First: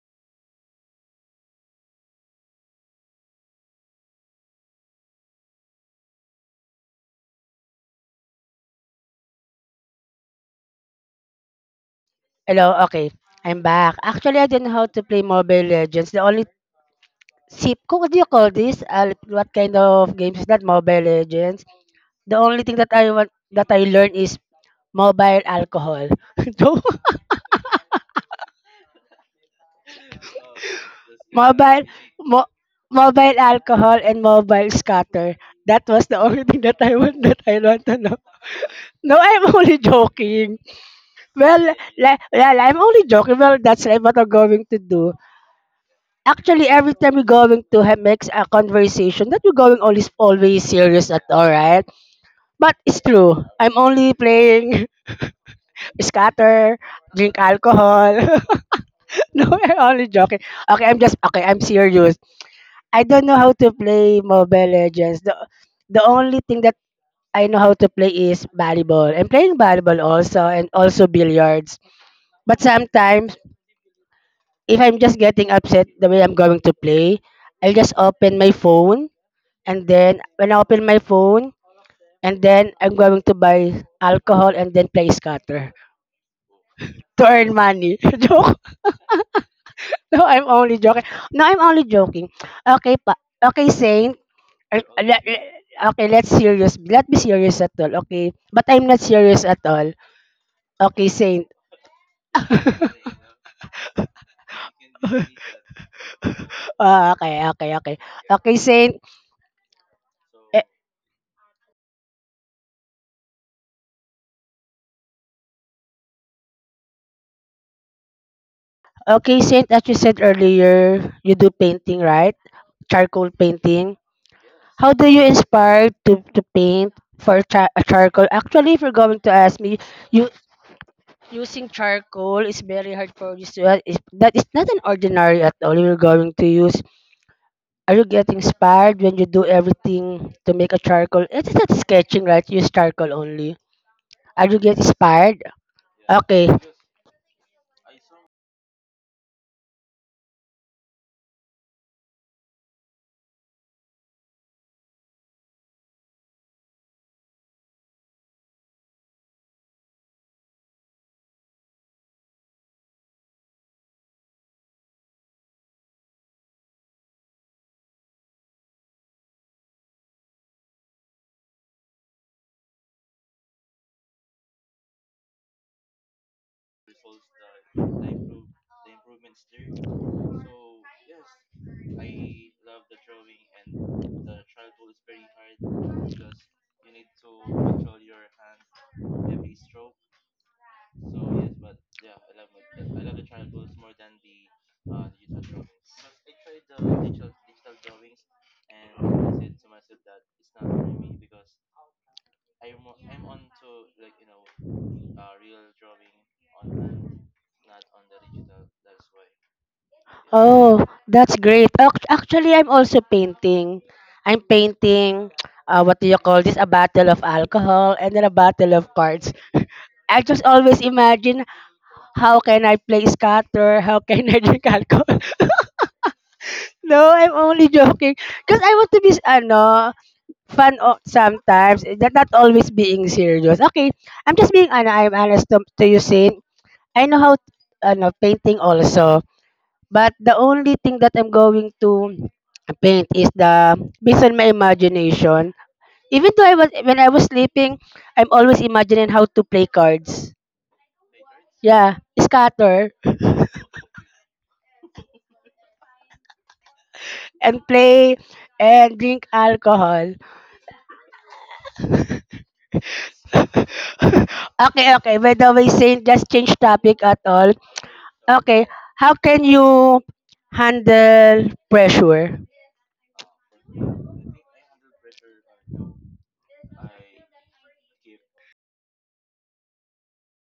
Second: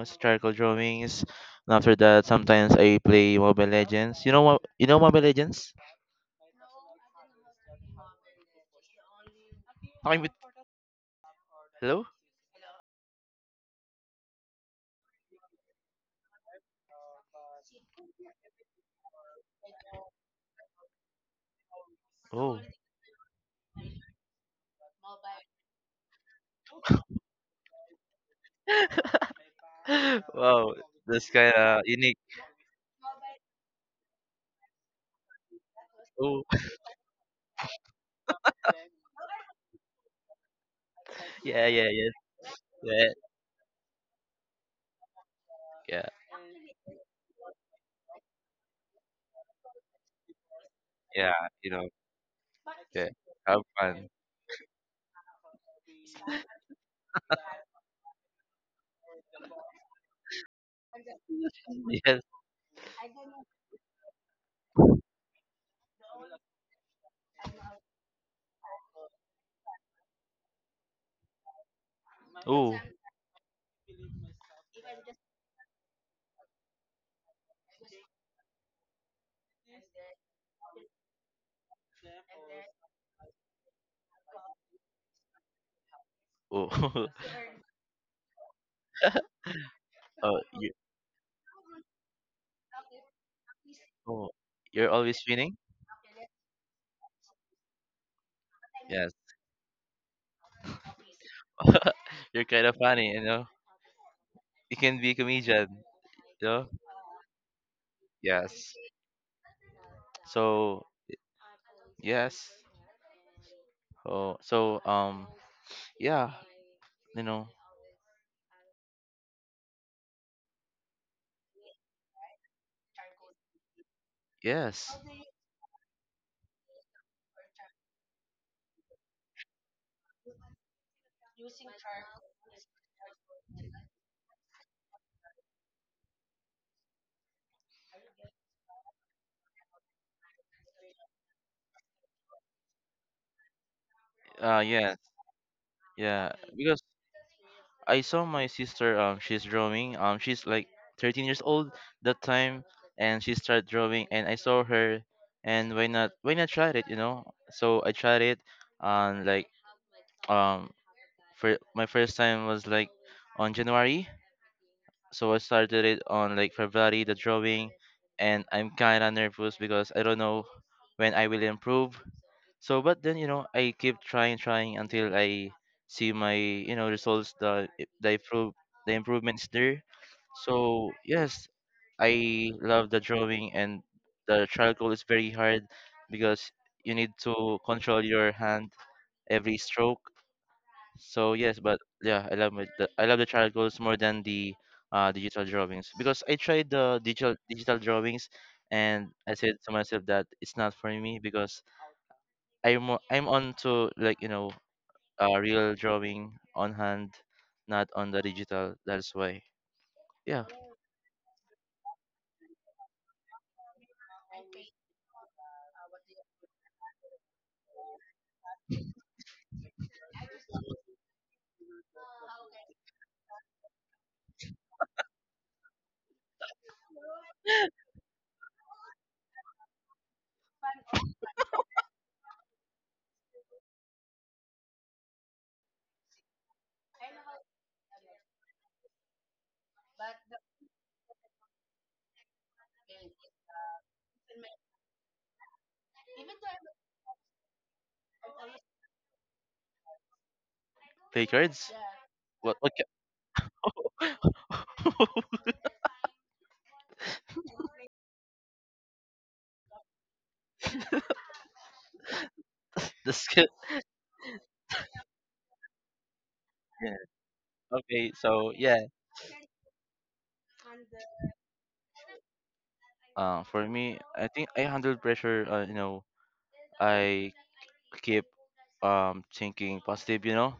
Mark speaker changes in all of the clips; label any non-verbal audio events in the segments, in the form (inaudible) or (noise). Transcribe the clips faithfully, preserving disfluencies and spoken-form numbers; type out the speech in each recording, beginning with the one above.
Speaker 1: historical drawings. And after that, sometimes I play Mobile Legends. You know what? You know Mobile Legends? Talking with hello?
Speaker 2: Hello, okay. I'm back. Actually, I don't know how to play Mobile Legends. The only sip, what do you call this? Uh, like, what kind of games is that? Mobile Legends. The
Speaker 1: Oh,
Speaker 2: only thing that I want that I learned is mobile alcohol. (laughs) So,
Speaker 1: (laughs) wow, that's kind of
Speaker 2: mobile,
Speaker 1: unique.
Speaker 2: mo- mobile alcohol and mobile scatter. That was the only
Speaker 1: Oh,
Speaker 2: thing that I want that I want to know. No, I'm (laughs) only joking.
Speaker 1: (laughs)
Speaker 2: Well,
Speaker 1: yeah, yeah, yes,
Speaker 2: li- well, I'm only
Speaker 1: yeah,
Speaker 2: joking. Well, that's right what I'm going to do.
Speaker 1: yeah,
Speaker 2: Actually, every time we're going to have makes a conversation that we're going always always serious at
Speaker 1: yeah,
Speaker 2: all,
Speaker 1: you
Speaker 2: right?
Speaker 1: know,
Speaker 2: But it's
Speaker 1: yeah,
Speaker 2: true.
Speaker 1: have
Speaker 2: I'm
Speaker 1: fun.
Speaker 2: only playing (laughs) scatter, drink alcohol. (laughs) No, I'm only joking. Okay, I'm just okay. I'm
Speaker 1: (laughs)
Speaker 2: serious.
Speaker 1: Yes.
Speaker 2: I don't know how to play Mobile Legends. The the only thing that I know how to play is volleyball. I'm playing volleyball also and also billiards. But
Speaker 1: Oh,
Speaker 2: sometimes if I'm just getting upset the way I'm going to play, I'll just open my phone and then when I open my phone, and then I'm going to buy alcohol and then play scatter
Speaker 1: oh,
Speaker 2: to earn money. (laughs) Joke. No,
Speaker 1: (laughs) oh,
Speaker 2: I'm only joking. No, I'm only joking. Okay, pa. Okay, Saint.
Speaker 1: oh,
Speaker 2: Uh,
Speaker 1: you're always
Speaker 2: le- le-
Speaker 1: winning?
Speaker 2: Okay, let's serious. Let be serious at all. Okay, but I'm not
Speaker 1: Yes.
Speaker 2: serious at all. Okay, Saint.
Speaker 1: (laughs) You're kind of funny, you know. You can be a
Speaker 2: (laughs)
Speaker 1: comedian, you know?
Speaker 2: Ah, okay, okay, okay. Okay,
Speaker 1: Yes.
Speaker 2: Saint. Eh,
Speaker 1: So, yes. Oh, so um yeah, you know.
Speaker 2: Okay, Saint. As you said earlier, you do painting, right? Charcoal painting. How
Speaker 1: Yes.
Speaker 2: do you inspire to, to paint for char- uh, charcoal? Actually, if you're going to ask me, you using charcoal is very hard for you to uh, is that is not an ordinary at all. You're going to use. Are you getting inspired when you do everything to make a charcoal? It is not sketching, right? Use charcoal only. Are
Speaker 1: Uh
Speaker 2: you get
Speaker 1: yes.
Speaker 2: inspired?
Speaker 1: Yeah,
Speaker 2: Okay.
Speaker 1: because I saw my sister um she's drawing. Um she's like thirteen years old that time, and she started drawing and I saw her, and why not why not try it, you know? So I tried it on like um for my first time was like on January. So I started it on like February, the drawing, and I'm kinda nervous because I don't know when I will improve. So but then you know I keep trying trying until I see my you know results, the the improve the improvements there. So yes, I love the drawing, and the charcoal is very hard because you need to control your hand every stroke. So yes, but yeah, I love my, the, I love the child goals more than the uh, digital drawings, because I tried the digital digital drawings, and I said to myself that it's not for me because I'm mo- I'm on to like you know uh, real drawing on hand, not on the digital. That's why yeah,
Speaker 2: Oh, that's great. Ac- Actually, I'm also painting. I'm painting. Uh, what do you call this? A bottle of alcohol and then a bottle of cards. I just always imagine how can I play scatter, how can I drink alcohol. (laughs) No, I'm only joking. Because I want to be ano, fun o- sometimes, eh, that not always being serious. Okay, I'm just being ano, I'm honest to, to you, Sin. I know how ano, painting also, but the only thing that I'm going to paint is the based on my imagination. Even though I was when I was sleeping, I'm always imagining how to play cards.
Speaker 1: play cards.
Speaker 2: Yeah,
Speaker 1: What what?
Speaker 2: scatter.
Speaker 1: ca- (laughs)
Speaker 2: And play and drink alcohol.
Speaker 1: the skill.
Speaker 2: (laughs) Okay, okay. By the way, Saint, just change topic
Speaker 1: Yeah.
Speaker 2: at all.
Speaker 1: Okay, so
Speaker 2: Okay,
Speaker 1: yeah,
Speaker 2: how can you handle pressure?
Speaker 1: uh, for me, I think I handled pressure. Uh, you know, I keep um thinking positive, you know?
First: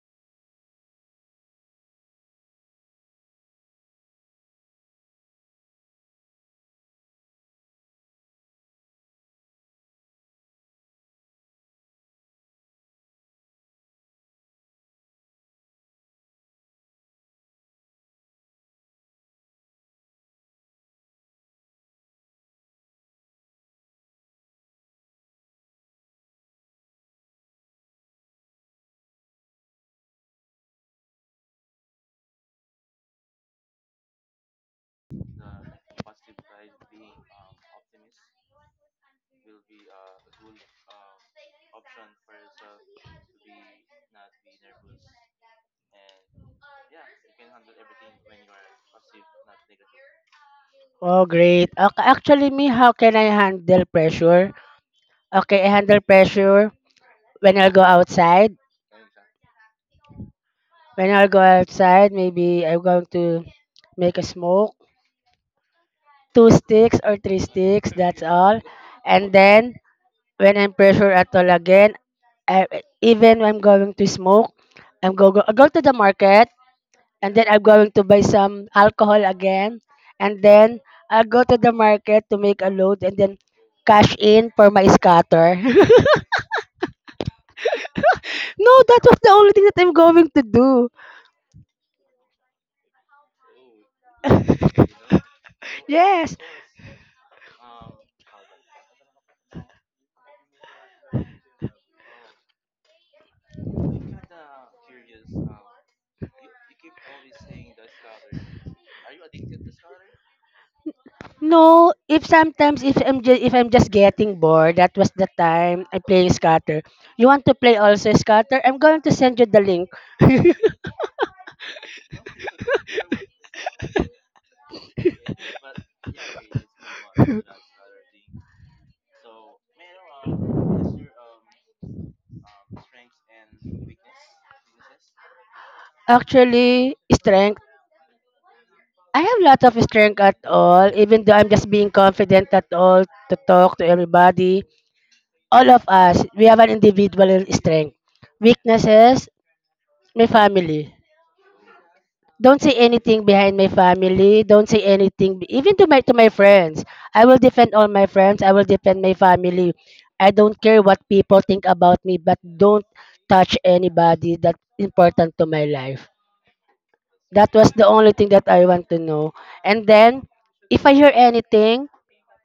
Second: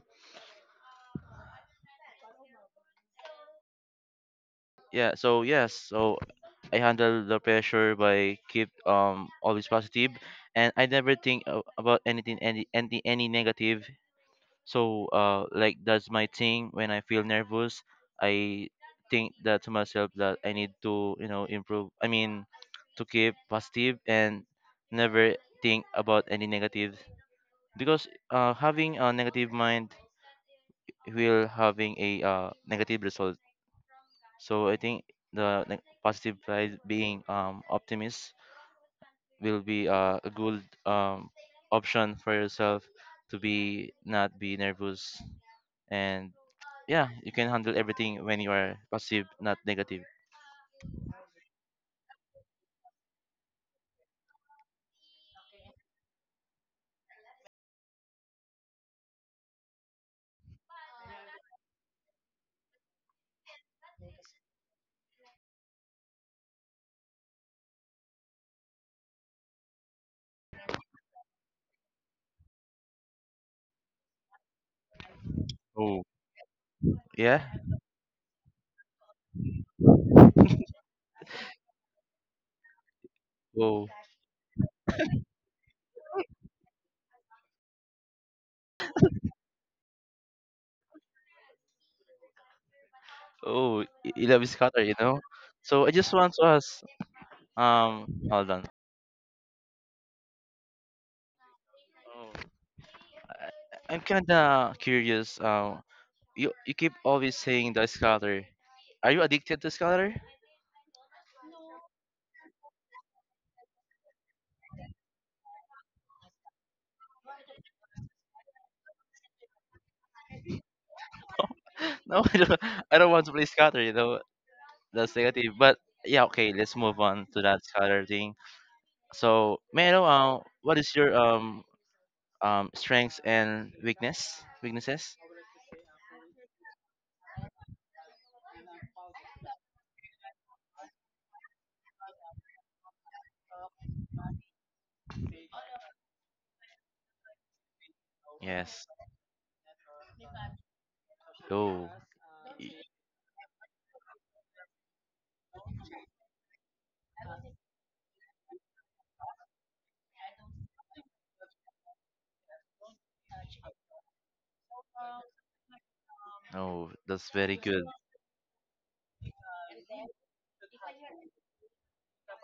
Speaker 1: Yeah, so yes, so I handle the pressure by keep um always positive, and I never think a- about anything, any any any negative. So uh like, that's my thing. When I feel nervous, I think that to myself, that I need to, you know, improve. I mean, to keep positive and never think about any negative, because uh having a negative mind will having a uh, negative result. So I think the ne- positive side, being um, optimist, will be uh, a good um, option for yourself to be not be nervous, and yeah, you can handle everything when you are positive, not negative.
Speaker 2: Oh, great. Okay, actually, me, how can I handle pressure? Okay, I handle pressure when I'll go outside. When I'll go outside, maybe I'm going to make a smoke, two sticks or three sticks, that's all. And then, when I'm pressure at all again, I, even when I'm going to smoke, I'm go, go I go to the
Speaker 1: Oh
Speaker 2: market and
Speaker 1: yeah.
Speaker 2: then I'm going to buy some alcohol again, and then I go to the market to make a load and then
Speaker 1: Oh,
Speaker 2: cash in for my scatter. (laughs) No, that was the only thing that I'm going to do.
Speaker 1: oh, y- you love is cutter, you know. So I just want
Speaker 2: Yes.
Speaker 1: to ask. Um, hold on. Oh, I, I'm kinda curious. Um, you you keep always saying the scatter. Are you addicted to scatter?
Speaker 2: No, if sometimes if I'm just, if I'm just getting bored, that was the time I play scatter. You want to play also scatter? I'm going to send you the link. (laughs)
Speaker 1: (laughs) No, I don't, I don't want to play scatter, you know, that's negative. But yeah, okay, let's move on to that scatter thing. So, may I know uh, what is your um um strengths and weakness weaknesses?
Speaker 2: Actually, strength. I have lots of strength at all, even though I'm just being confident at all to talk to everybody. All of us, we have an individual strength.
Speaker 1: Yes.
Speaker 2: Weaknesses, my family.
Speaker 1: Oh,
Speaker 2: Don't
Speaker 1: y-
Speaker 2: say anything behind my family. Don't say anything, be- even to my to my friends. I will defend all my friends. I will defend my family. I don't care what people think about me, but don't touch anybody that's important to my life.
Speaker 1: no, that's
Speaker 2: That
Speaker 1: very
Speaker 2: was
Speaker 1: good.
Speaker 2: the only thing that I want to know. And then, if I hear anything,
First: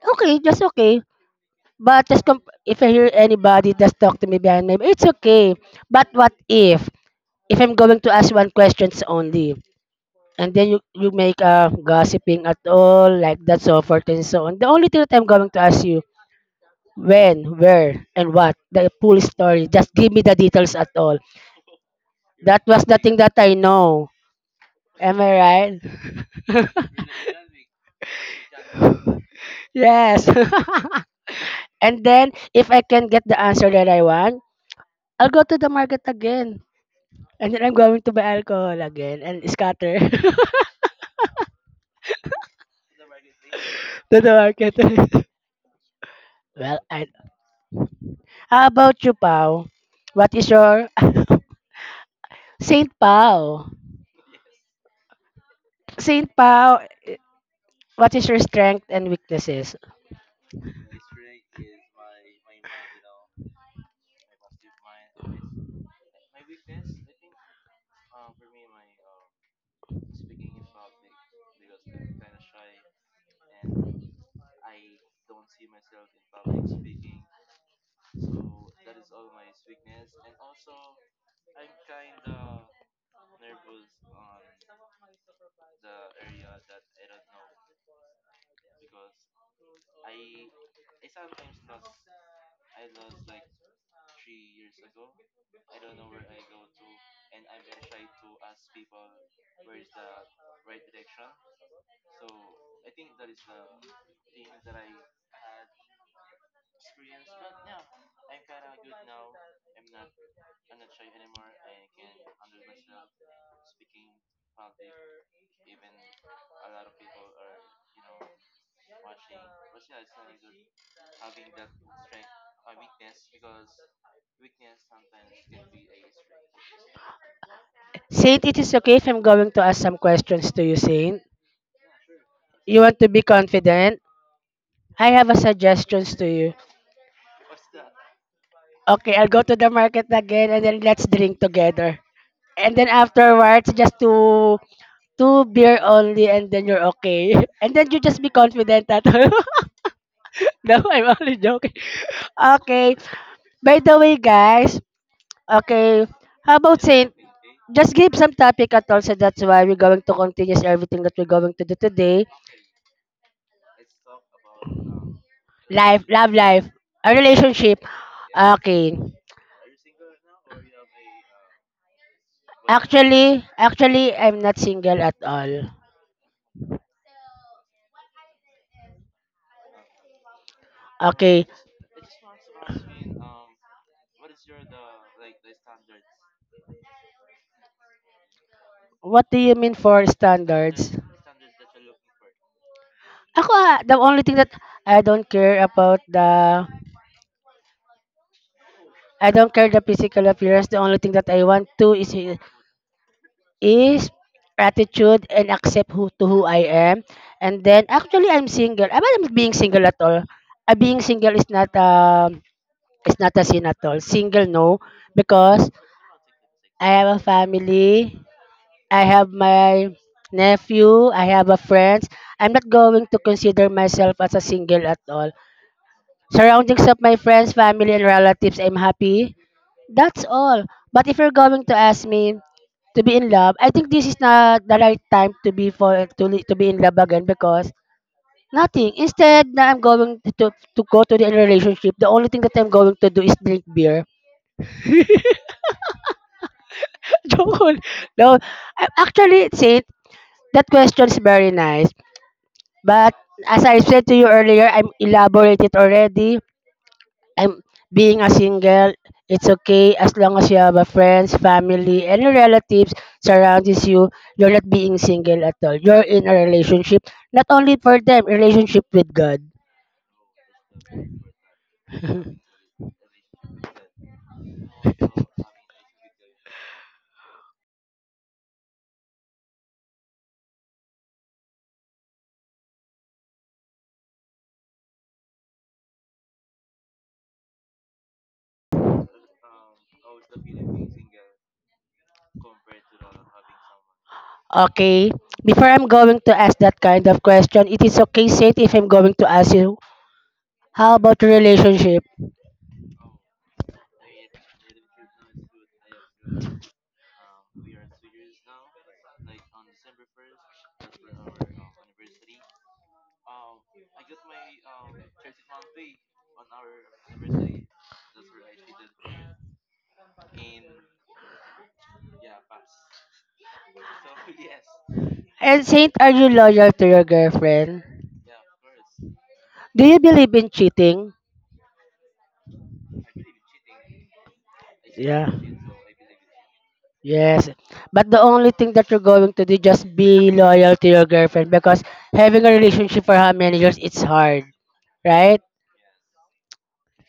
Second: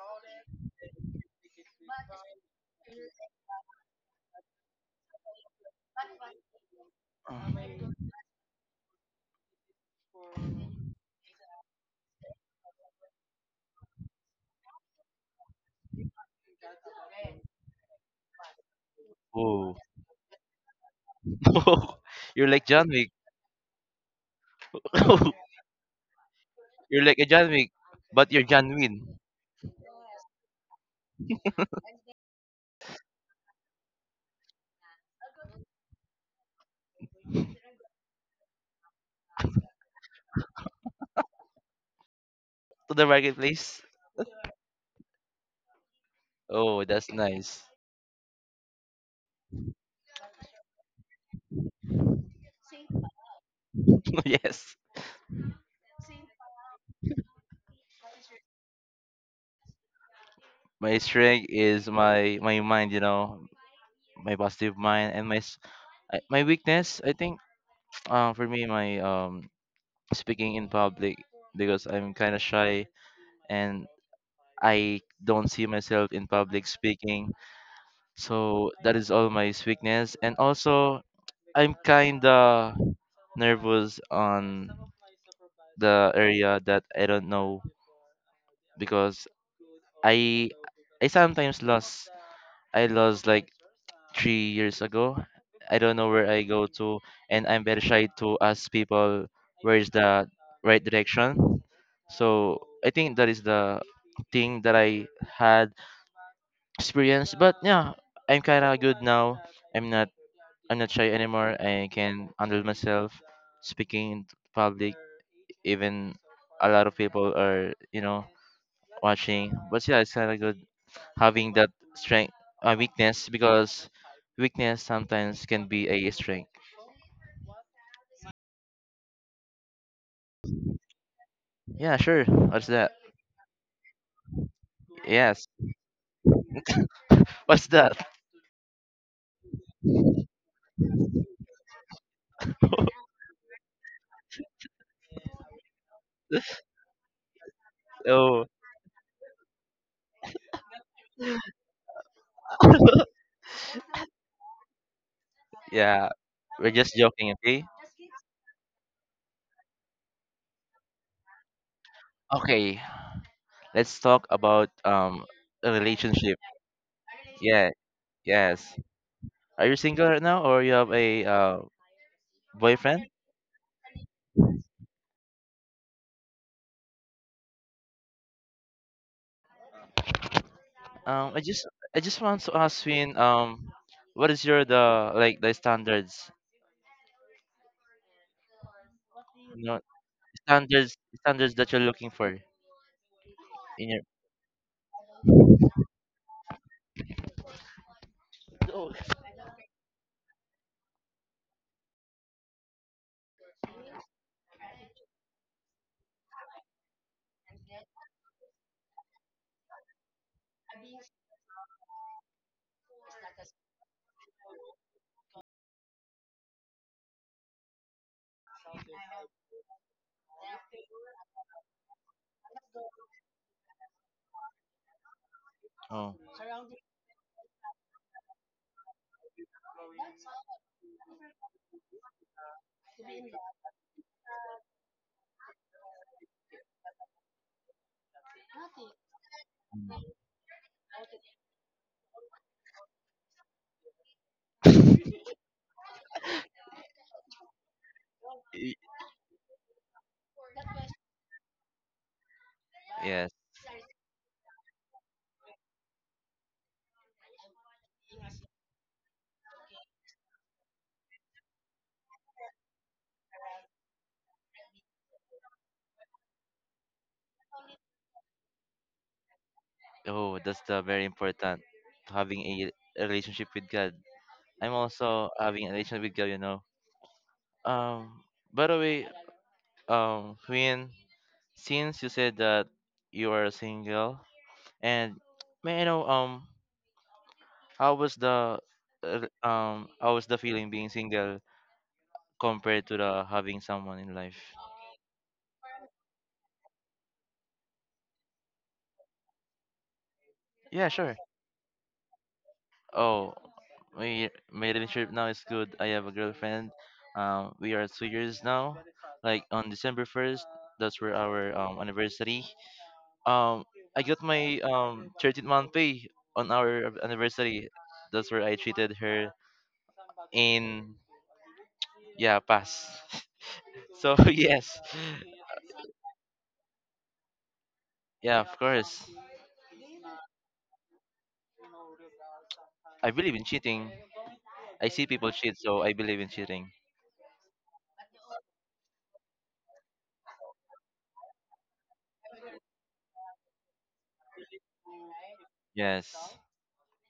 Speaker 2: okay, that's okay. But just comp- if I hear anybody just talk to me behind my it's okay. But what if if I'm going to ask one questions only and then you, you make uh gossiping at all like that so forth and so on. The only thing that I'm going to ask you when, where, and what the full story.
Speaker 1: Oh,
Speaker 2: Just give me the details at all.
Speaker 1: (laughs) you're
Speaker 2: That
Speaker 1: like
Speaker 2: was
Speaker 1: John
Speaker 2: the
Speaker 1: Wick.
Speaker 2: thing that I know. Am I
Speaker 1: (laughs)
Speaker 2: right? (laughs)
Speaker 1: You're like a John Wick, but you're John Win
Speaker 2: Yes. (laughs) And then if I can get the answer that I want, I'll go to the market again. And then I'm going to buy alcohol again and scatter (laughs) to
Speaker 1: to the marketplace.
Speaker 2: the market. (laughs) well,
Speaker 1: Oh,
Speaker 2: I,
Speaker 1: that's nice.
Speaker 2: how about you, Pau? What is your (laughs) Saint Pau?
Speaker 1: (laughs) Yes.
Speaker 2: Saint Pau, what is your strength and weaknesses?
Speaker 1: My strength is my my mind, you know. My positive mind and my s- I- my weakness, I think, uh, for me, my um speaking in public, because I'm kind of shy and I don't see myself in public speaking, so that is all my weakness. And also, I'm kind of nervous on the area that I don't know, because i i sometimes lost. I lost like three years ago. I don't know where I go to, and I'm very shy to ask people where is the right direction. So I think that is the thing that I had experience. But yeah, I'm kinda good now. I'm not I'm not shy anymore. I can handle myself speaking in public. Even a lot of people are you know watching. But yeah, it's kinda good having that strength, uh, weakness, because weakness sometimes can be a strength.
Speaker 2: Saint, it is okay if I'm going to ask some questions to you, Saint.
Speaker 1: Yeah, sure, what's
Speaker 2: You
Speaker 1: that?
Speaker 2: want to be confident? I have a
Speaker 1: Yes.
Speaker 2: suggestions to you.
Speaker 1: (laughs) What's that?
Speaker 2: Okay, I'll go to the market again and then let's drink together. And then afterwards, just two two beer only, and
Speaker 1: (laughs)
Speaker 2: then you're okay. (laughs) And then you just be
Speaker 1: Oh
Speaker 2: confident at (laughs) all. (laughs) No, I'm only joking. Okay. By the way, guys. Okay.
Speaker 1: yeah.
Speaker 2: How
Speaker 1: We're
Speaker 2: about
Speaker 1: just
Speaker 2: saying,
Speaker 1: joking, okay.
Speaker 2: just give some topic at all. So that's why we're going to continue everything that we're going to do today.
Speaker 1: Okay, let's talk about um a
Speaker 2: Life, love
Speaker 1: relationship.
Speaker 2: life, a
Speaker 1: Yeah,
Speaker 2: relationship.
Speaker 1: yes.
Speaker 2: Okay.
Speaker 1: Are you single right now, or you have a uh, boyfriend?
Speaker 2: Actually, actually, I'm not single at all.
Speaker 1: um i
Speaker 2: Okay.
Speaker 1: just i just want to ask Win, um what is your the like the standards?
Speaker 2: What do you
Speaker 1: you
Speaker 2: mean
Speaker 1: know
Speaker 2: for
Speaker 1: standards
Speaker 2: standards?
Speaker 1: standards that you're looking for
Speaker 2: Ako, ah, the
Speaker 1: in
Speaker 2: only thing that I don't care about the
Speaker 1: your
Speaker 2: I don't care the physical appearance. The only thing that I want to is is attitude and accept who to who I am. And then actually I'm single. I'm not being single at all. Uh, being single is not um is not a sin at all. Single no because I have a family. I have my nephew. I have a friends. I'm not going to consider myself as a single at all. Surroundings of my friends, family, and relatives, I'm happy. That's all. But if you're going to ask me to be in love, I think this is not the right time to be for to li- to be in love again because nothing. Instead, na I'm going to to go to the relationship. The only thing that I'm going to do is drink beer. (laughs) Joke. No,
Speaker 1: Y-
Speaker 2: I actually said that question is very nice, but
Speaker 1: yes.
Speaker 2: as I said to you earlier, I'm elaborated already. I'm being a single, it's okay as long as you have a friends, family, and your relatives surrounds you. You're not being single at all. You're in a relationship, not only for them, relationship with God.
Speaker 1: Oh, that's the very important, having
Speaker 2: (laughs)
Speaker 1: a, a relationship with God. I'm also having a relationship with God, you know. Um, by the way, um, Queen, since you said that you are single, and may I know, um, how was the, uh, um, how was the feeling being single compared to the having someone in life?
Speaker 2: Okay. Before I'm going to ask that kind of question, it is okay, Saint, if I'm going to ask you,
Speaker 1: Yeah,
Speaker 2: how
Speaker 1: sure.
Speaker 2: about your relationship?
Speaker 1: Oh, my my relationship now is good. I have a girlfriend. Um, we are two years now. Like on December first, that's where our um anniversary. Um, I got my um thirteenth month pay on our anniversary. That's where I treated her in yeah pass. (laughs) So (laughs) yes,
Speaker 2: And Saint, are you loyal to your girlfriend?
Speaker 1: yeah, of course.
Speaker 2: Do you believe in cheating?
Speaker 1: I believe in cheating. I see
Speaker 2: Yeah.
Speaker 1: people cheat, so I believe in cheating.
Speaker 2: Yes, but the only thing that you're going to do just be loyal to your girlfriend because having a relationship for how many years it's hard, right?
Speaker 1: Yes.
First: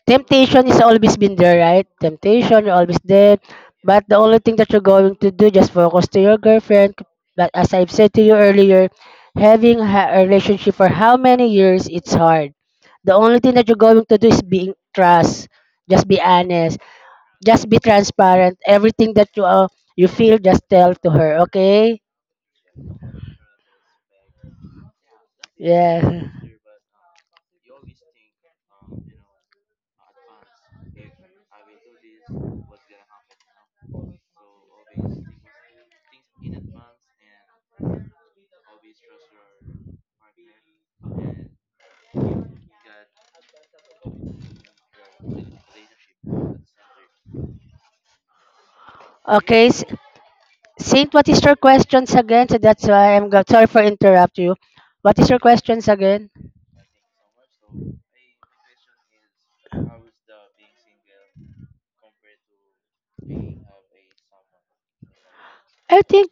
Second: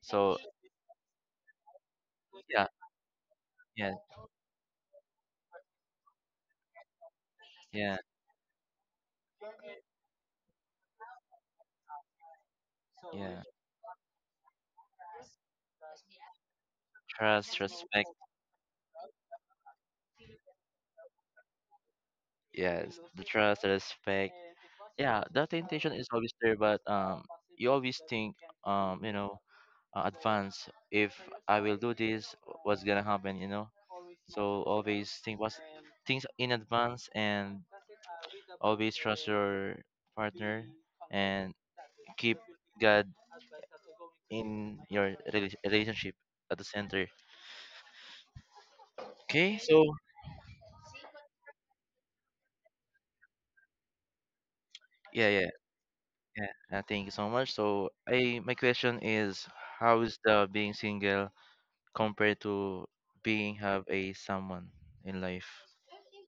Speaker 1: So
Speaker 2: Temptation is always been there, right? Temptation,
Speaker 1: yeah,
Speaker 2: you're always there.
Speaker 1: yeah,
Speaker 2: But the only thing that you're going to do just focus to your girlfriend. But as I've
Speaker 1: yeah,
Speaker 2: said to you earlier, having ha- a relationship for how many years it's hard. The only
Speaker 1: yeah.
Speaker 2: thing that you're going to do is being trust. Just be honest.
Speaker 1: Trust,
Speaker 2: Just be
Speaker 1: respect.
Speaker 2: transparent. Everything that you uh, you feel, just tell to her. Okay?
Speaker 1: Yes, the trust, the respect. Yeah, that intention is
Speaker 2: Yeah.
Speaker 1: always there, but um, you always think um, you know, uh, advance. If I will do this, what's gonna happen? You know, so always think what's things in advance, and always trust your partner, and keep God in your rela- relationship at the center. Okay,
Speaker 2: Okay,
Speaker 1: so
Speaker 2: S- Saint, what is your questions again? So that's why I'm go- sorry for interrupt you. What is
Speaker 1: yeah,
Speaker 2: your
Speaker 1: yeah.
Speaker 2: questions again?
Speaker 1: Yeah, uh, thank you so much. So, I my question is, how is the being single compared to being have a someone in life?
Speaker 2: I think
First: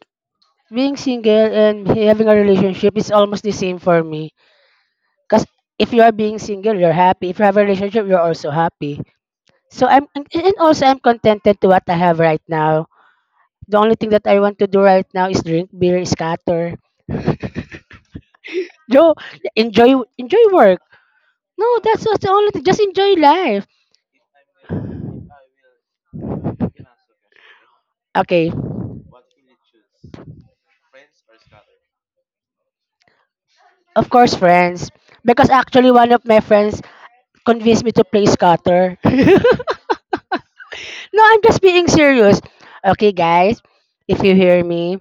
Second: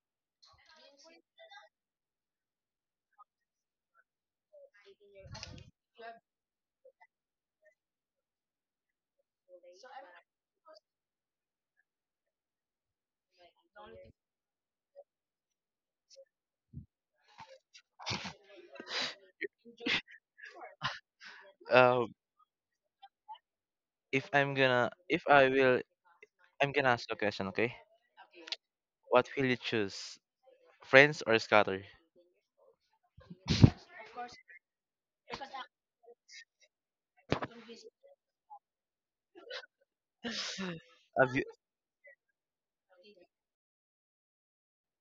Speaker 2: being single and having a relationship is almost the same for me. Cause if you are being single, you're happy. If you have a relationship, you're also happy. So I'm and and also I'm contented to what I have right now. The only thing that I want to do right now is drink beer, scatter. Joe, enjoy enjoy work. No, that's
Speaker 1: Uh,
Speaker 2: just the only thing. Just enjoy life.
Speaker 1: if I'm gonna, if I will, I'm gonna ask you a question, okay?
Speaker 2: Okay,
Speaker 1: What will you choose, friends or scatter?
Speaker 2: of course, friends. Because actually, one of my friends convinced me to play scatter. (laughs) No,
Speaker 1: Have
Speaker 2: I'm
Speaker 1: you,
Speaker 2: just being serious. Okay, guys, if you hear me,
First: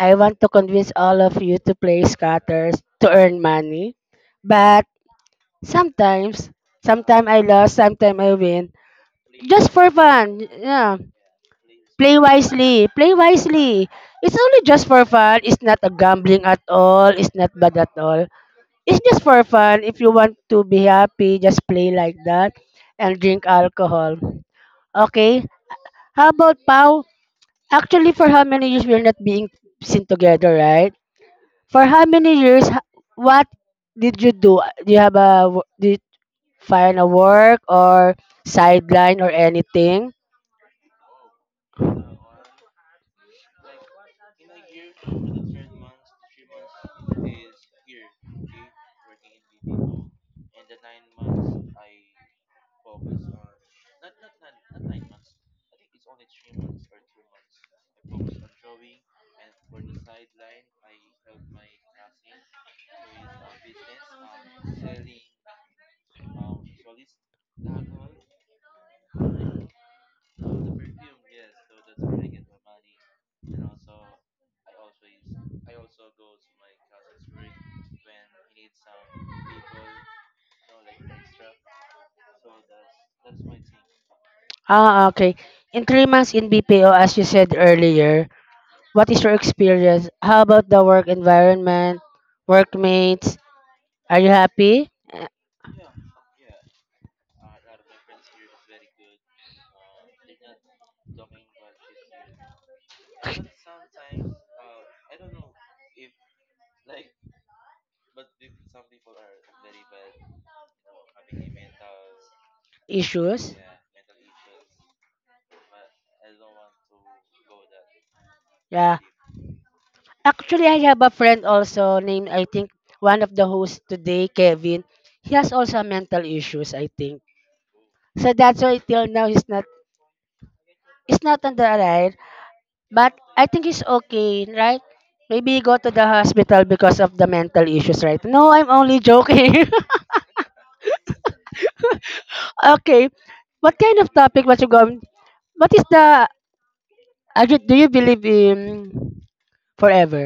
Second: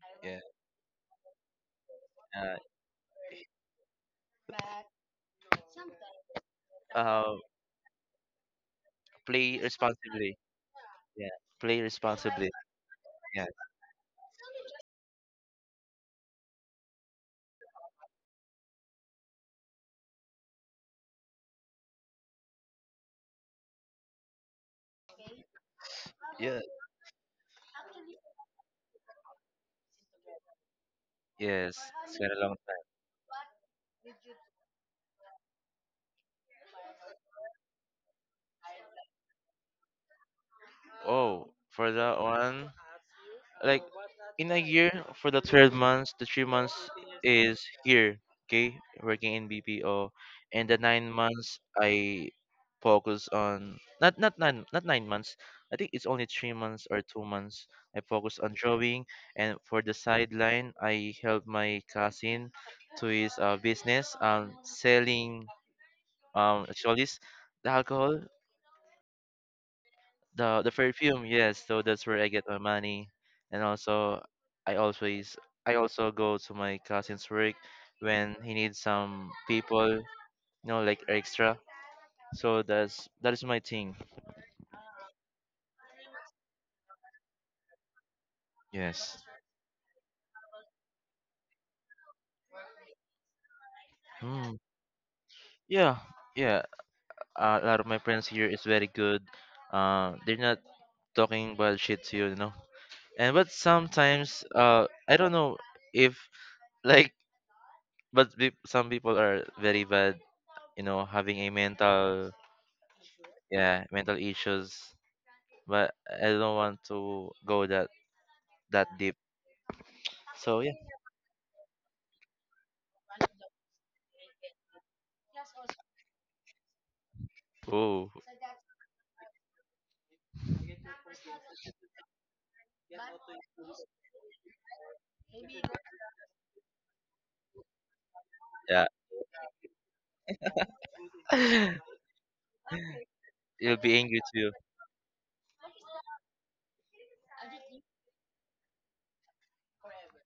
Speaker 2: I
Speaker 1: yeah,
Speaker 2: want to convince all of you to play scatters to earn money. But sometimes,
Speaker 1: uh,
Speaker 2: sometimes
Speaker 1: uh,
Speaker 2: I lose, sometimes I win.
Speaker 1: play
Speaker 2: Just for
Speaker 1: responsibly.
Speaker 2: fun. Yeah.
Speaker 1: Yeah, play
Speaker 2: Play
Speaker 1: responsibly.
Speaker 2: wisely. Play
Speaker 1: Yeah,
Speaker 2: wisely. It's only just for fun. It's not a gambling at all. It's not bad at all. It's just for fun. If you want to be happy, just play like that and drink alcohol. Okay? How about
Speaker 1: yeah,
Speaker 2: Pau? Actually, for how many years we're not being seen together, right?
Speaker 1: yes.
Speaker 2: For how
Speaker 1: It's been
Speaker 2: many
Speaker 1: a long.
Speaker 2: years, h- what did you do? Do you have a, wo- did you find a work or sideline or anything?
Speaker 1: Oh, for that one, like in a year, for the twelve months, the three months is here, okay, working in B P O, and the nine months I focus on not not nine, not nine months. I think it's only three months or two months. I focus on drawing, and for the sideline, I help my cousin to his uh, business, um, selling um, actually the alcohol, the the perfume. Yes, so that's where I get my money. And also, i always I also go to my cousin's work when he needs some people, you know like extra. So that's that is my thing.
Speaker 2: Ah, okay. In three months in B P O, as you said earlier, what
Speaker 1: Yes.
Speaker 2: is your experience? How about the work environment, workmates? Are you
Speaker 1: Mm.
Speaker 2: happy? Uh,
Speaker 1: Yeah, yeah, a lot of my friends here is very good. Uh they're not talking about shit to you, you know and but sometimes uh I don't know if, like, but peop- some people are very bad, you know having a mental,
Speaker 2: Issues?
Speaker 1: yeah, mental issues, but I don't want to go that that
Speaker 2: Yeah.
Speaker 1: deep. So
Speaker 2: Actually,
Speaker 1: yeah.
Speaker 2: I have a friend also named, I think, one of the hosts today, Kevin. He has also mental issues, I think.
Speaker 1: Oh
Speaker 2: So that's why till now he's not he's not on the ride. But I think he's okay, right? Maybe he go to the hospital because of the mental issues, right? No, I'm
Speaker 1: yeah.
Speaker 2: only joking. (laughs)
Speaker 1: (laughs)
Speaker 2: Okay.
Speaker 1: You will
Speaker 2: What
Speaker 1: be
Speaker 2: kind of
Speaker 1: angry
Speaker 2: topic
Speaker 1: too.
Speaker 2: was you going? What is the I ju- do you believe in forever?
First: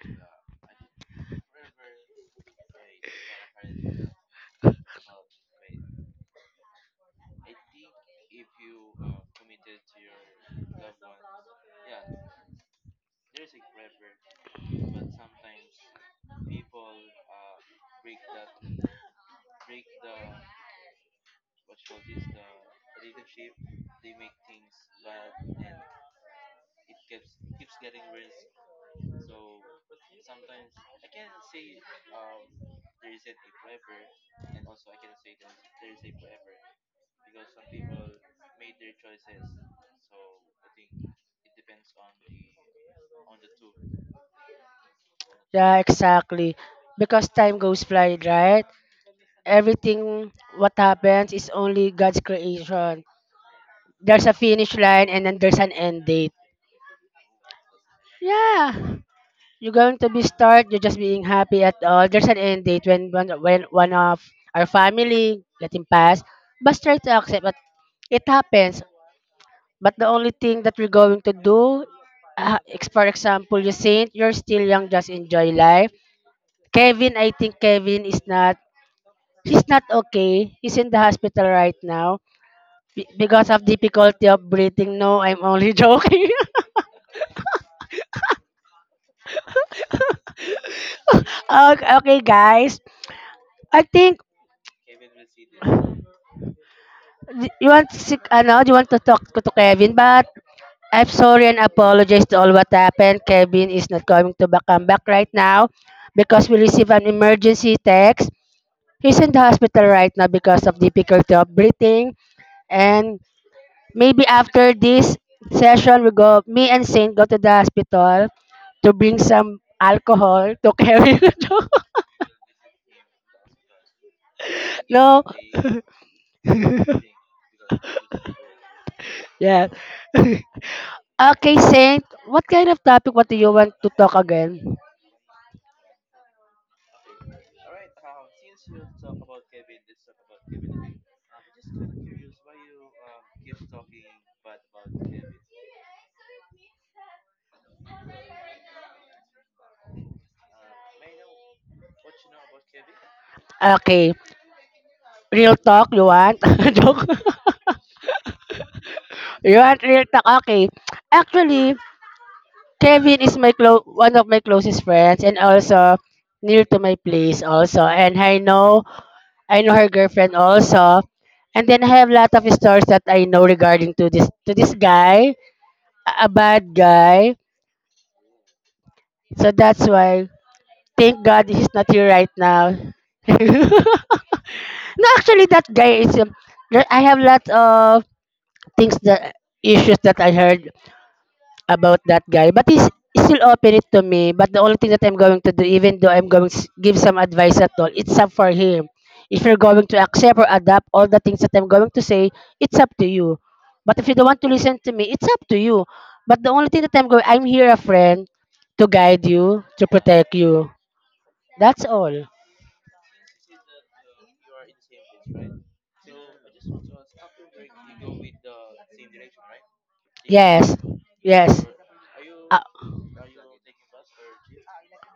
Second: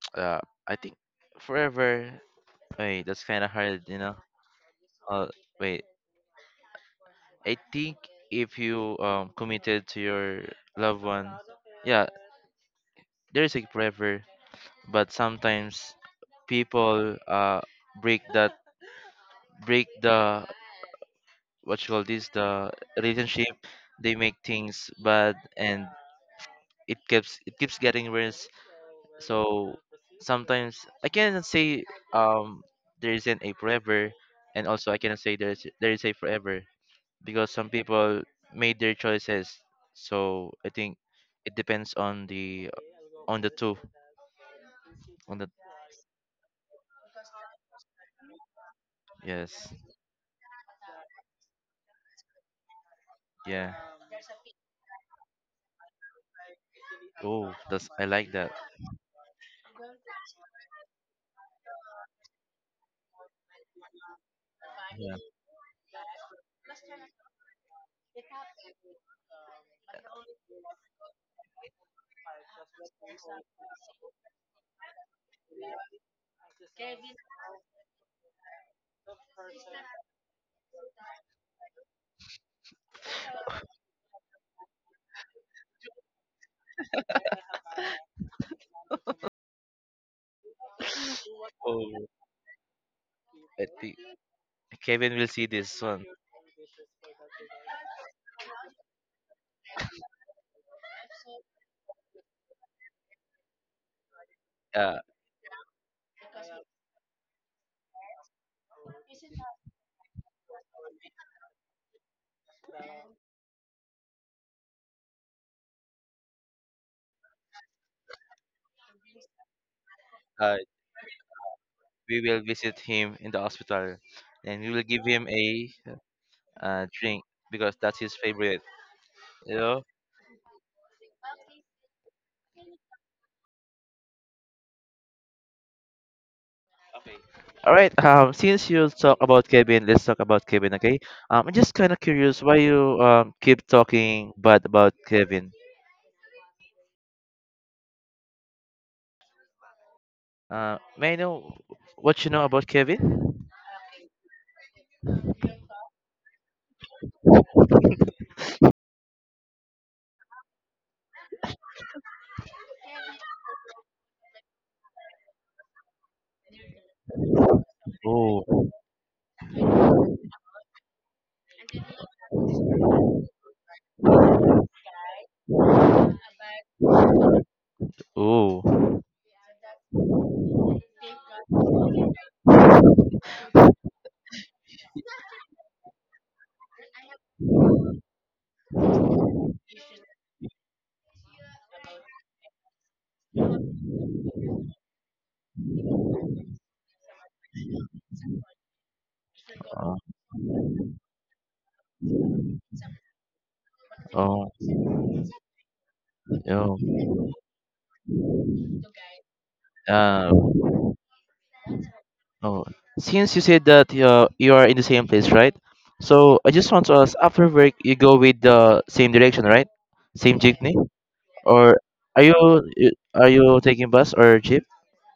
Speaker 1: (tsk) uh I think forever, wait, that's kind of hard, you know uh wait, I think if you um committed to your loved one, yeah, there's a forever. But sometimes people uh break that break the, what you call this, the relationship. They make things bad, and it keeps it keeps getting worse. So sometimes I cannot say, um there isn't a forever, and also I cannot say there's there is a forever, because some people made their choices. So I think it depends on the, on the two on the,
Speaker 2: Yeah, exactly. Because time goes fly, right?
Speaker 1: yes,
Speaker 2: Everything what happens is only God's creation.
Speaker 1: yeah.
Speaker 2: There's a finish line and then there's an end date.
Speaker 1: Oh, that's, I like that.
Speaker 2: Yeah. You're going to be start, you're just being happy at all. There's an end date when one when one of our
Speaker 1: Yeah.
Speaker 2: family let him pass. But try to accept that it happens. But the only thing that we're going to do, uh, ex- for example, you saint, you're still young, just enjoy life. Kevin, I think Kevin is not, he's not okay. He's in the hospital right now be- because of difficulty of breathing. No, I'm only (laughs) joking. Okay,
Speaker 1: Oh,
Speaker 2: okay, guys.
Speaker 1: I
Speaker 2: I
Speaker 1: think
Speaker 2: think
Speaker 1: Kevin will see this one.
Speaker 2: d- you want to, si- ano, you want to talk to to Kevin, but I'm sorry and apologize to all what happened. Kevin is not going to ba- come
Speaker 1: Uh,
Speaker 2: back right now because we received an emergency text. He's in the hospital right now because of difficulty of breathing. And maybe after this session, we go, me and Saint go to the hospital to bring some alcohol
Speaker 1: uh,
Speaker 2: to carry.
Speaker 1: we will visit him in the hospital, and we will
Speaker 2: (laughs)
Speaker 1: give
Speaker 2: No.
Speaker 1: him a
Speaker 2: (laughs)
Speaker 1: uh, drink, because that's his favorite. You
Speaker 2: Yeah.
Speaker 1: know.
Speaker 2: Okay, Saint, what kind of topic what do you want to talk again?
Speaker 1: All right. Um, since you talk about Kevin, let's talk about Kevin. Okay. Um, I'm just kind of curious why you um keep talking bad about Kevin. Uh, may I know what you know about Kevin?
Speaker 2: Okay. Real talk you want? (laughs) Joke. You want real talk? Okay. Actually, Kevin is my clo- one of my closest friends and also near to my place also, and I
Speaker 1: Oh,
Speaker 2: know I know her girlfriend also. And then I have a lot of stories that I know regarding to this to this guy, a a bad guy.
Speaker 1: oh,
Speaker 2: So that's why thank God he's not here right now. (laughs) No, actually that guy is um, there- I have lots of things that issues that I heard about that guy, but he's still open it to me. But the only thing that I'm going to do, even though I'm going to give some advice at all, it's up for him. If you're going
Speaker 1: uh,
Speaker 2: to accept or adapt all the things that I'm going to say, it's up to you. But if you don't want to
Speaker 1: oh,
Speaker 2: listen to me, it's up to you. But the only thing that I'm going,
Speaker 1: oh.
Speaker 2: I'm here a friend to guide you, to
Speaker 1: Uh,
Speaker 2: protect you. That's all.
Speaker 1: oh, since you said that uh, you are in the same place, right? So I just want to ask, after work, you go with the same direction, right? Same jeepney,
Speaker 2: Yes, yes.
Speaker 1: or are you
Speaker 2: Uh,
Speaker 1: you- are you taking bus or jeep?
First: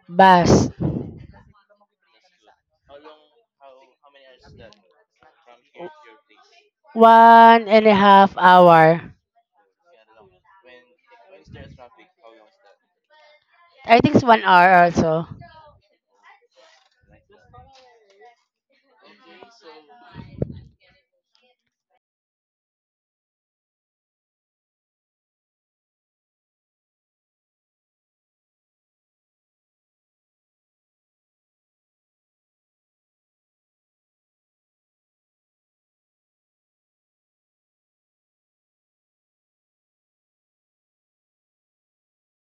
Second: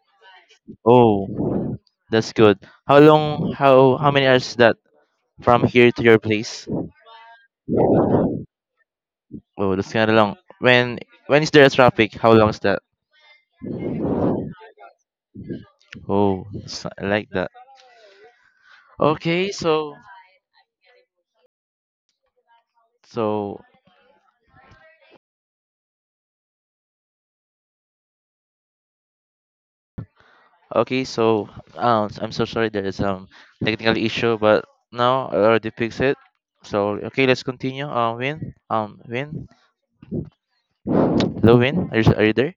Speaker 2: bus.
Speaker 1: Oh, that's good. How long? How how many hours is that from here to your place?
Speaker 2: One and a half hour.
Speaker 1: Oh, that's kind of long. When when is there traffic? How long is that?
Speaker 2: I think it's one hour also.
Speaker 1: Oh, that's- I like that. Okay, so so okay, so um, I'm so sorry, there is some technical issue, but now I already fixed it. So okay, let's continue. Um, Win, um, Win, hello Win, are you, are you there?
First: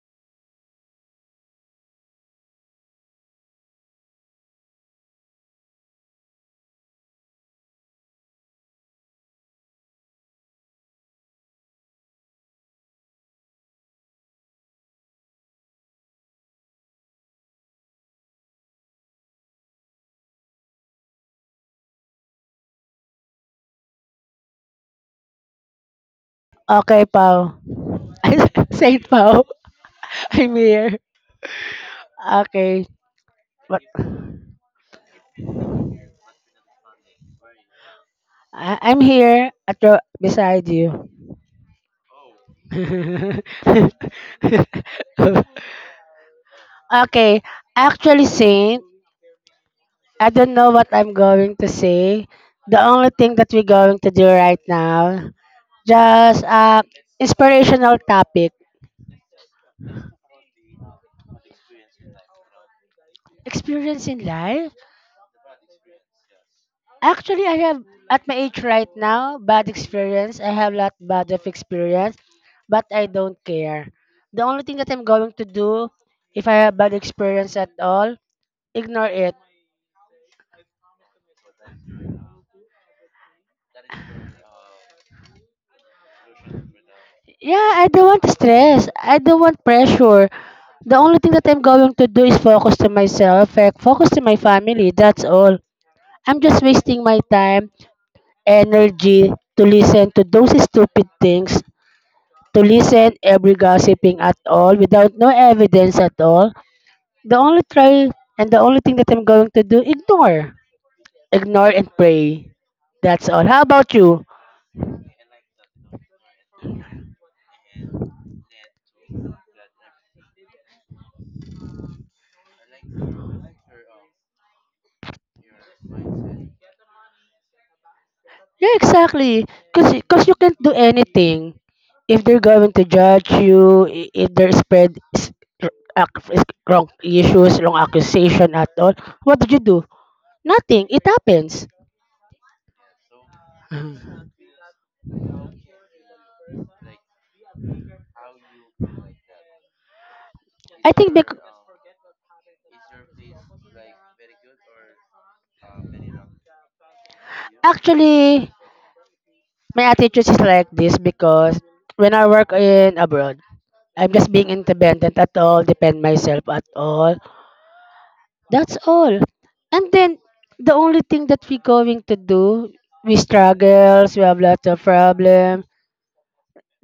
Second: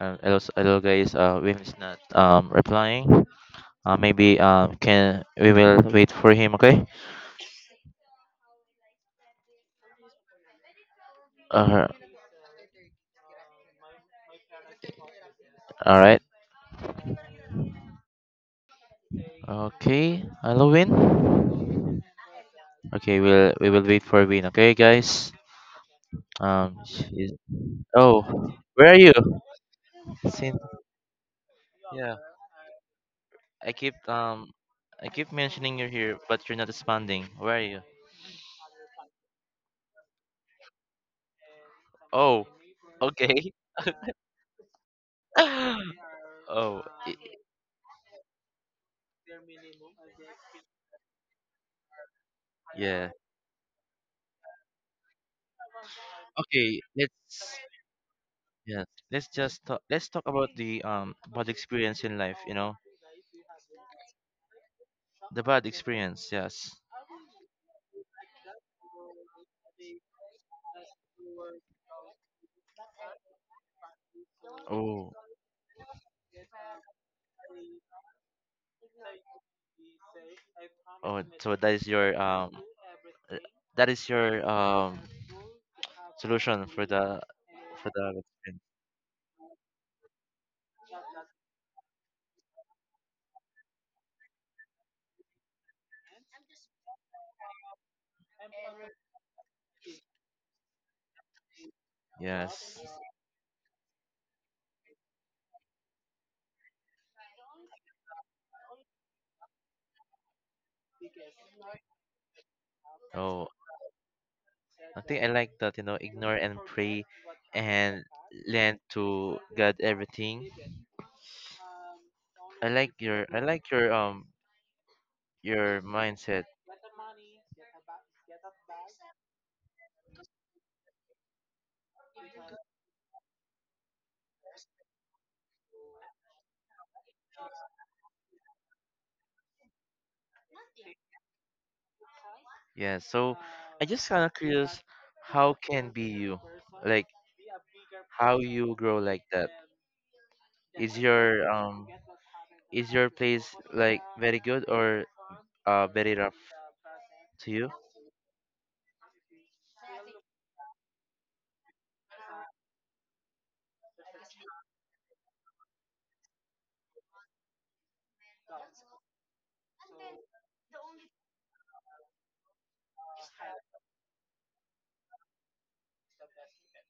Speaker 1: Um, hello, s- hello guys. Uh, Win is not um replying. Uh, maybe um can we will wait for him. Okay. Uh, all right. Okay. Hello Win. Okay, we'll we will wait for Win. Okay, guys. Um,
Speaker 2: Okay,
Speaker 1: she's,
Speaker 2: Pao.
Speaker 1: oh,
Speaker 2: (laughs)
Speaker 1: where are
Speaker 2: Saint
Speaker 1: you?
Speaker 2: Pao. I'm
Speaker 1: Sin-
Speaker 2: here.
Speaker 1: yeah.
Speaker 2: Okay.
Speaker 1: I
Speaker 2: What?
Speaker 1: keep um I keep mentioning you're here, but you're not responding. Where are you?
Speaker 2: I- I'm here at your, beside you.
Speaker 1: Oh,
Speaker 2: (laughs)
Speaker 1: okay. (laughs) Oh, i-
Speaker 2: Okay. Actually, Saint, I don't know what I'm going to say. The
Speaker 1: yeah.
Speaker 2: only thing that we're going to do right now, just
Speaker 1: Okay,
Speaker 2: uh,
Speaker 1: let's
Speaker 2: inspirational topic.
Speaker 1: yeah, Let's just talk, let's talk about the um bad experience in life. You know,
Speaker 2: Experience in life.
Speaker 1: the bad experience. Yes.
Speaker 2: Actually, I have at my age right now bad experience. I have lot bad of experience, but I don't care. The only thing that I'm
Speaker 1: Oh,
Speaker 2: going to do if I have bad experience at all, ignore it.
Speaker 1: oh. So that is your um uh, that is your um solution for the
Speaker 2: Yeah, I
Speaker 1: for the
Speaker 2: don't want
Speaker 1: experience.
Speaker 2: stress. I don't want pressure. The only thing that I'm going to do is focus to myself, eh, focus to my family. That's all. I'm just wasting my time, energy to listen to those stupid things, to
Speaker 1: Yes.
Speaker 2: listen every gossiping at all without no evidence at all. The only try and the only thing that I'm going to do, ignore. Ignore and pray. That's
Speaker 1: Oh,
Speaker 2: all. How about you?
Speaker 1: I think I like that, you know, ignore and pray and lend to God everything. I like your I like your um your mindset.
Speaker 2: Yeah, exactly. Cause, y- Cause you can't do anything. If they're going to judge you, i- if they're spread s- r- ac- is- wrong issues, wrong accusation at all, what did you do? Nothing. It happens.
Speaker 1: Yeah, so I just kind
Speaker 2: Mhm.
Speaker 1: of curious how can be you? Like how you grow like that?
Speaker 2: I
Speaker 1: Is
Speaker 2: think bec-
Speaker 1: your um is your place like very good or uh very rough to you?
Speaker 2: Actually my attitude is like this because when I work in abroad, I'm just being independent at all, depend myself at all. That's all. And then the only thing that we're going to do, we struggles, we have lots of problem.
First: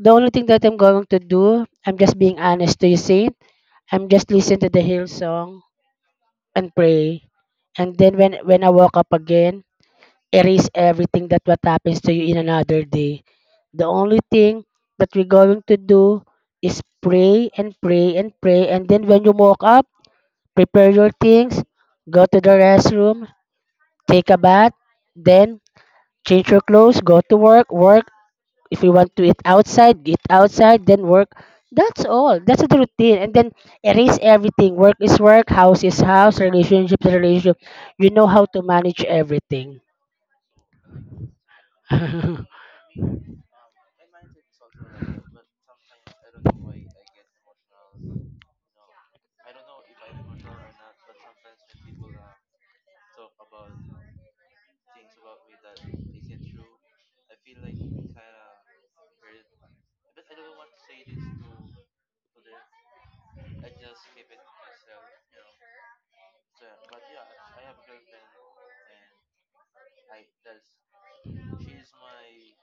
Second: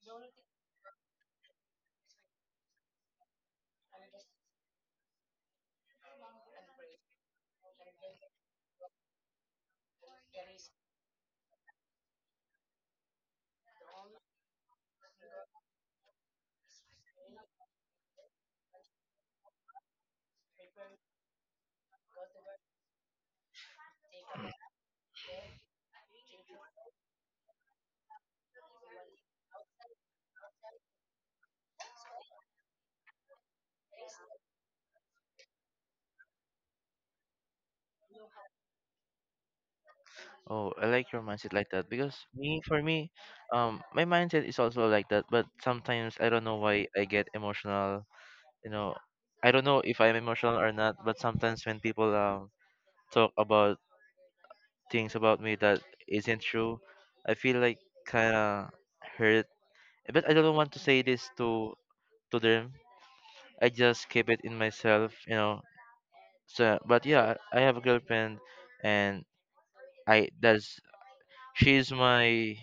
Speaker 2: The only thing that I'm going to do, I'm just being honest to you, Saint. I'm just listening to the hill song and pray. And then when when I woke up again, erase everything that what happens to you in another day. The only thing that we're going to do is pray and pray and pray. And then when you woke up, prepare your things, go to the restroom, take a bath, then change your clothes, go to work, work. If you want to eat outside, eat outside, then work. That's all. That's the routine. And then erase everything. Work is work, house is house, relationship is relationship. You know how to manage everything.
Speaker 1: Oh, I like your mindset like that because me,
Speaker 2: (laughs)
Speaker 1: for me, um, my mindset is also like that. But sometimes I don't know why I get emotional. You know, I don't know if I'm emotional or not. But sometimes when people um talk about things about me that isn't true, I feel like kind of hurt. But I don't want to say this to to them. I just keep it in myself. You know. So, but yeah, I have a girlfriend, and I that's she's my,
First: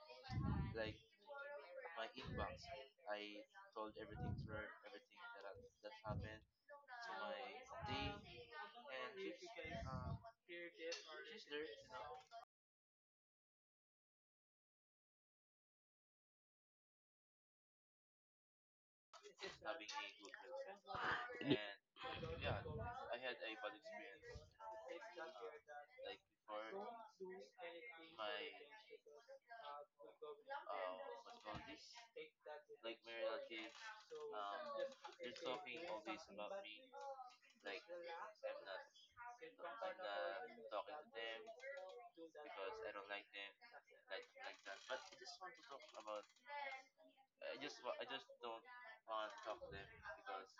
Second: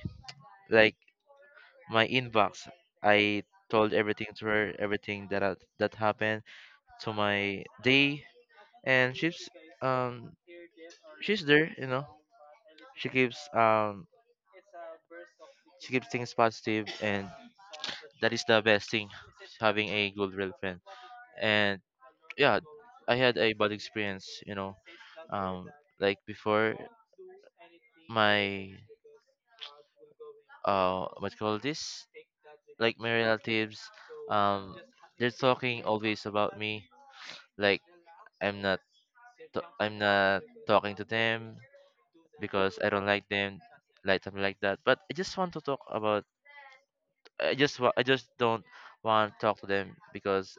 Speaker 1: like, my inbox. I told everything to her, everything that ha- that happened to my day, and she's um she's there, you know. She keeps um she keeps things positive, and that is the best thing, having a good girlfriend. And yeah, I had a bad experience, you know. Um, like before, my uh what you call this, like my relatives um they're talking always about me, like i'm not t- i'm not talking to them because I don't like them, like something like that. But I just want to talk about. I just wa- i just don't want to talk to them because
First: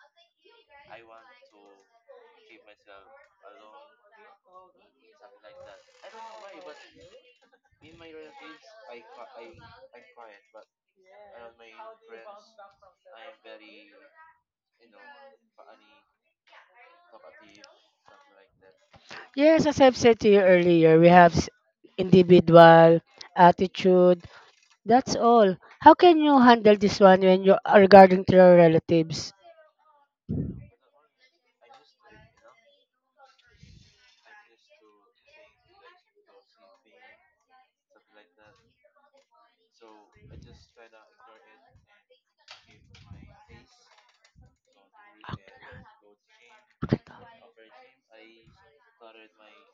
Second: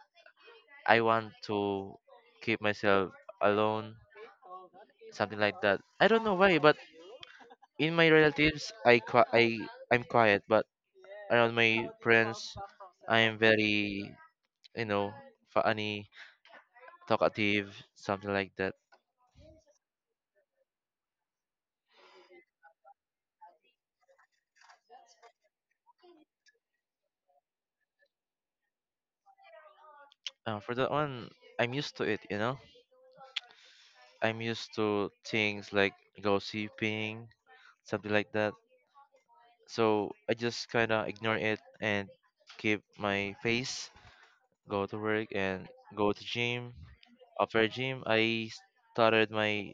Speaker 1: I want to keep myself alone, something like that. I don't know why, but in my relatives, I qui- I I'm quiet, but around my friends, I'm very you know funny, talkative, something like that.
Speaker 2: Yes, as I've said to you earlier, we have s- individual attitude. That's all. How can you handle this one when you are regarding to your relatives?
Speaker 1: Uh, for that one, I'm used to it. You know, I'm used to things like gossiping, something like that. So I just kind of ignore it and keep my face, go to work and go to gym.
Speaker 2: Bakit?
Speaker 1: After gym, I started my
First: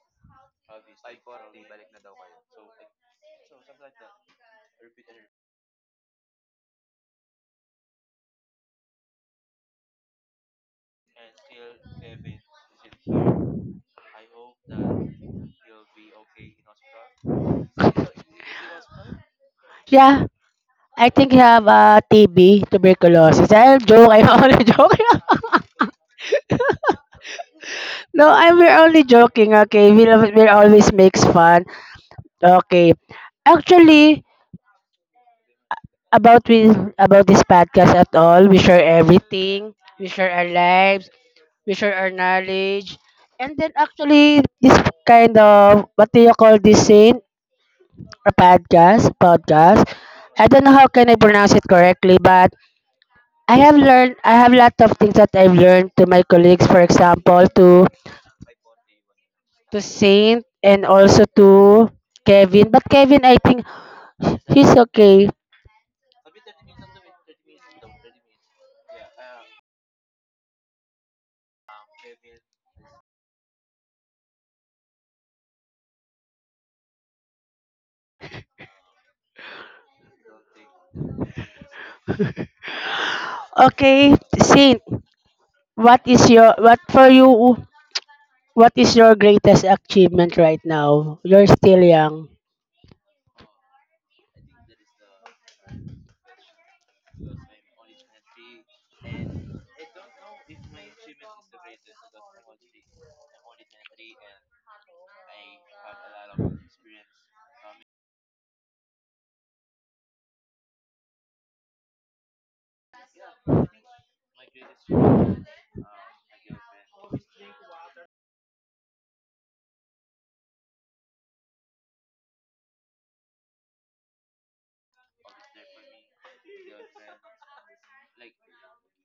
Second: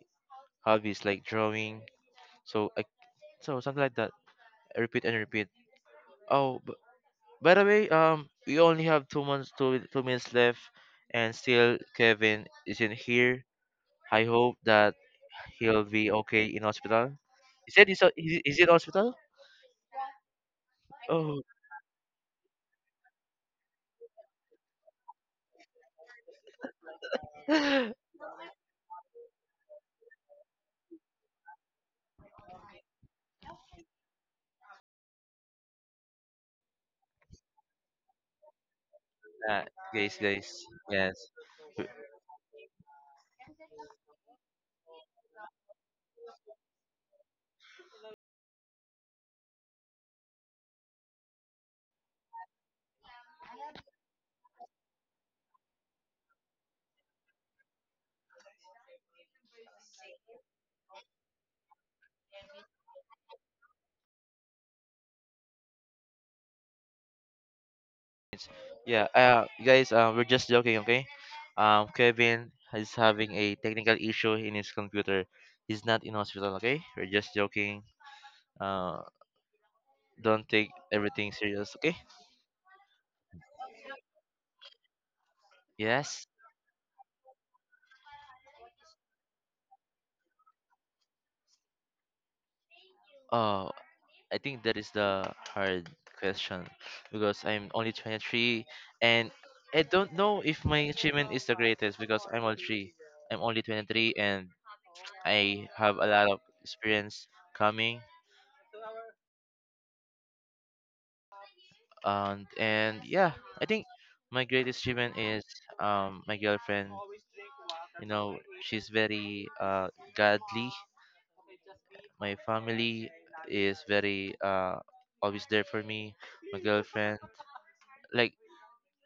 Speaker 1: hobbies like drawing. So I so something like that, repeat and repeat. Oh, b- by the way, um, we only have two months, two two minutes left, and still Kevin isn't here. I hope that he'll be okay in hospital. He said he's o- he- he's in hospital.
Speaker 2: Yeah, I think you
Speaker 1: Oh,
Speaker 2: have uh, T B, tuberculosis. I'm joke. I'm (laughs) only joking.
Speaker 1: (laughs) nah,
Speaker 2: No, I'm we're only joking. Okay, we love, we always makes fun. Okay, actually about we about this podcast at all. We share everything. We
Speaker 1: guys,
Speaker 2: share our
Speaker 1: guys,
Speaker 2: lives.
Speaker 1: yes,
Speaker 2: We share our knowledge. And then actually this kind of what do you call this scene? A podcast. Podcast. I don't know how can I pronounce it correctly, but I have learned I have lot of things that I've learned to my colleagues, for example, to to Saint and also to Kevin. But Kevin I think he's okay.
Speaker 1: It's- yeah. Uh, guys, uh, we're just joking, okay? Um, Kevin is having a technical issue in his computer. He's not in hospital, okay? We're just joking. Uh, don't take everything serious, okay?
Speaker 2: Okay, Saint, what
Speaker 1: Yes.
Speaker 2: is your what for you what is your greatest achievement right now? You're still young.
Speaker 1: Oh, I think that is the hard question because I'm only twenty-three and I don't know if my achievement is the greatest because I'm only three. I'm only twenty-three and I have a lot of experience coming. And and yeah, I think my greatest achievement is um my girlfriend. You know, she's very uh godly. My family is very uh always there for me. My girlfriend, like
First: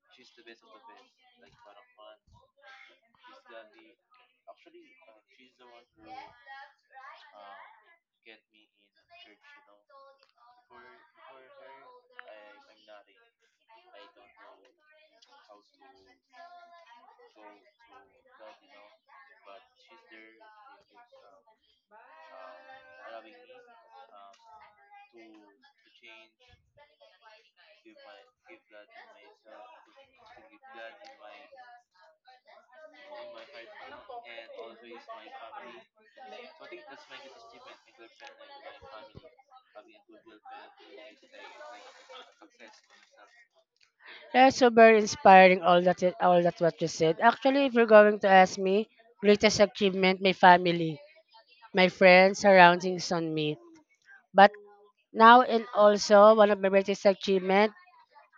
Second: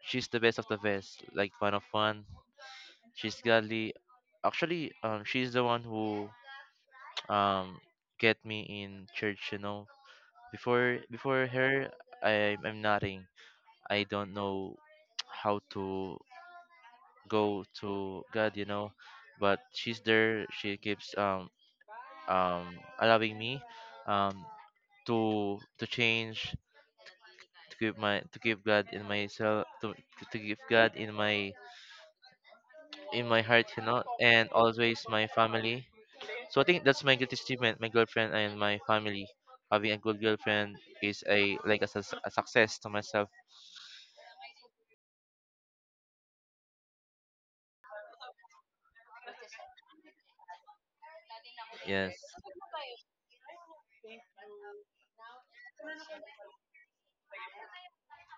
Speaker 1: she's the best of the best, like one of one. She's godly. Actually, um, she's the one who (tsk) um get me in church. You know, before before her, I I'm nothing. I don't know (tsk) how to go to God. You know, but she's there. She keeps um um allowing me um to to change to give my to give God in myself to, to give God in my in my heart you know and always my family, so I think that's my greatest achievement, my girlfriend and my family. Having a good girlfriend is a, like, a, sus- a success to myself.
Speaker 2: That's so very inspiring. All that, it- all that what you said. Actually, if you're going to ask me, greatest achievement, my family, my
Speaker 1: Yes.
Speaker 2: friends, surroundings on me. But now and also one of my greatest achievement,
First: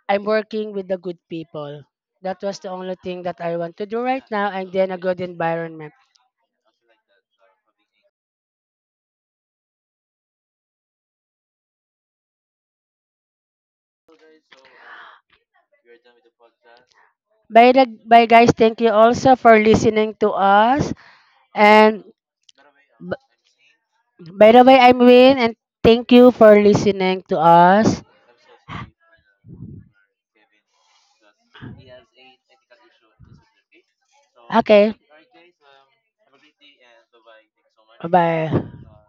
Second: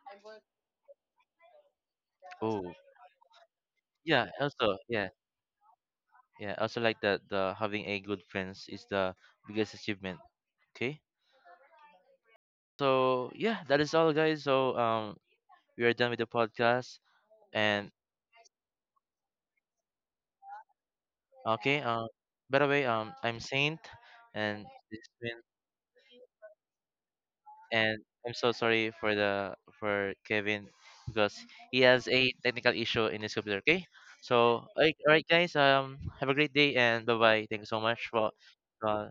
Speaker 2: I'm working with the good people. That was
Speaker 1: Oh,
Speaker 2: the only thing that I want to do right
Speaker 1: yeah,
Speaker 2: now, and
Speaker 1: also.
Speaker 2: then a
Speaker 1: yeah
Speaker 2: good environment.
Speaker 1: yeah also, like that, the having a good friends is the biggest achievement. Okay, so yeah, that is all, guys, so um we are done with the podcast.
Speaker 2: Bye, the,
Speaker 1: And
Speaker 2: bye guys. Thank you also for listening to us.
Speaker 1: okay.
Speaker 2: And
Speaker 1: Um. By the way, um,
Speaker 2: b-
Speaker 1: I'm Saint,
Speaker 2: by
Speaker 1: and
Speaker 2: the way, I'm
Speaker 1: this been,
Speaker 2: Win, and thank you for listening to
Speaker 1: and
Speaker 2: us.
Speaker 1: I'm so sorry for the for Kevin because he has a technical issue in his computer. Okay. So, all
Speaker 2: Okay.
Speaker 1: right, all right guys. Um, have a great day and bye bye. Thank you so much for uh,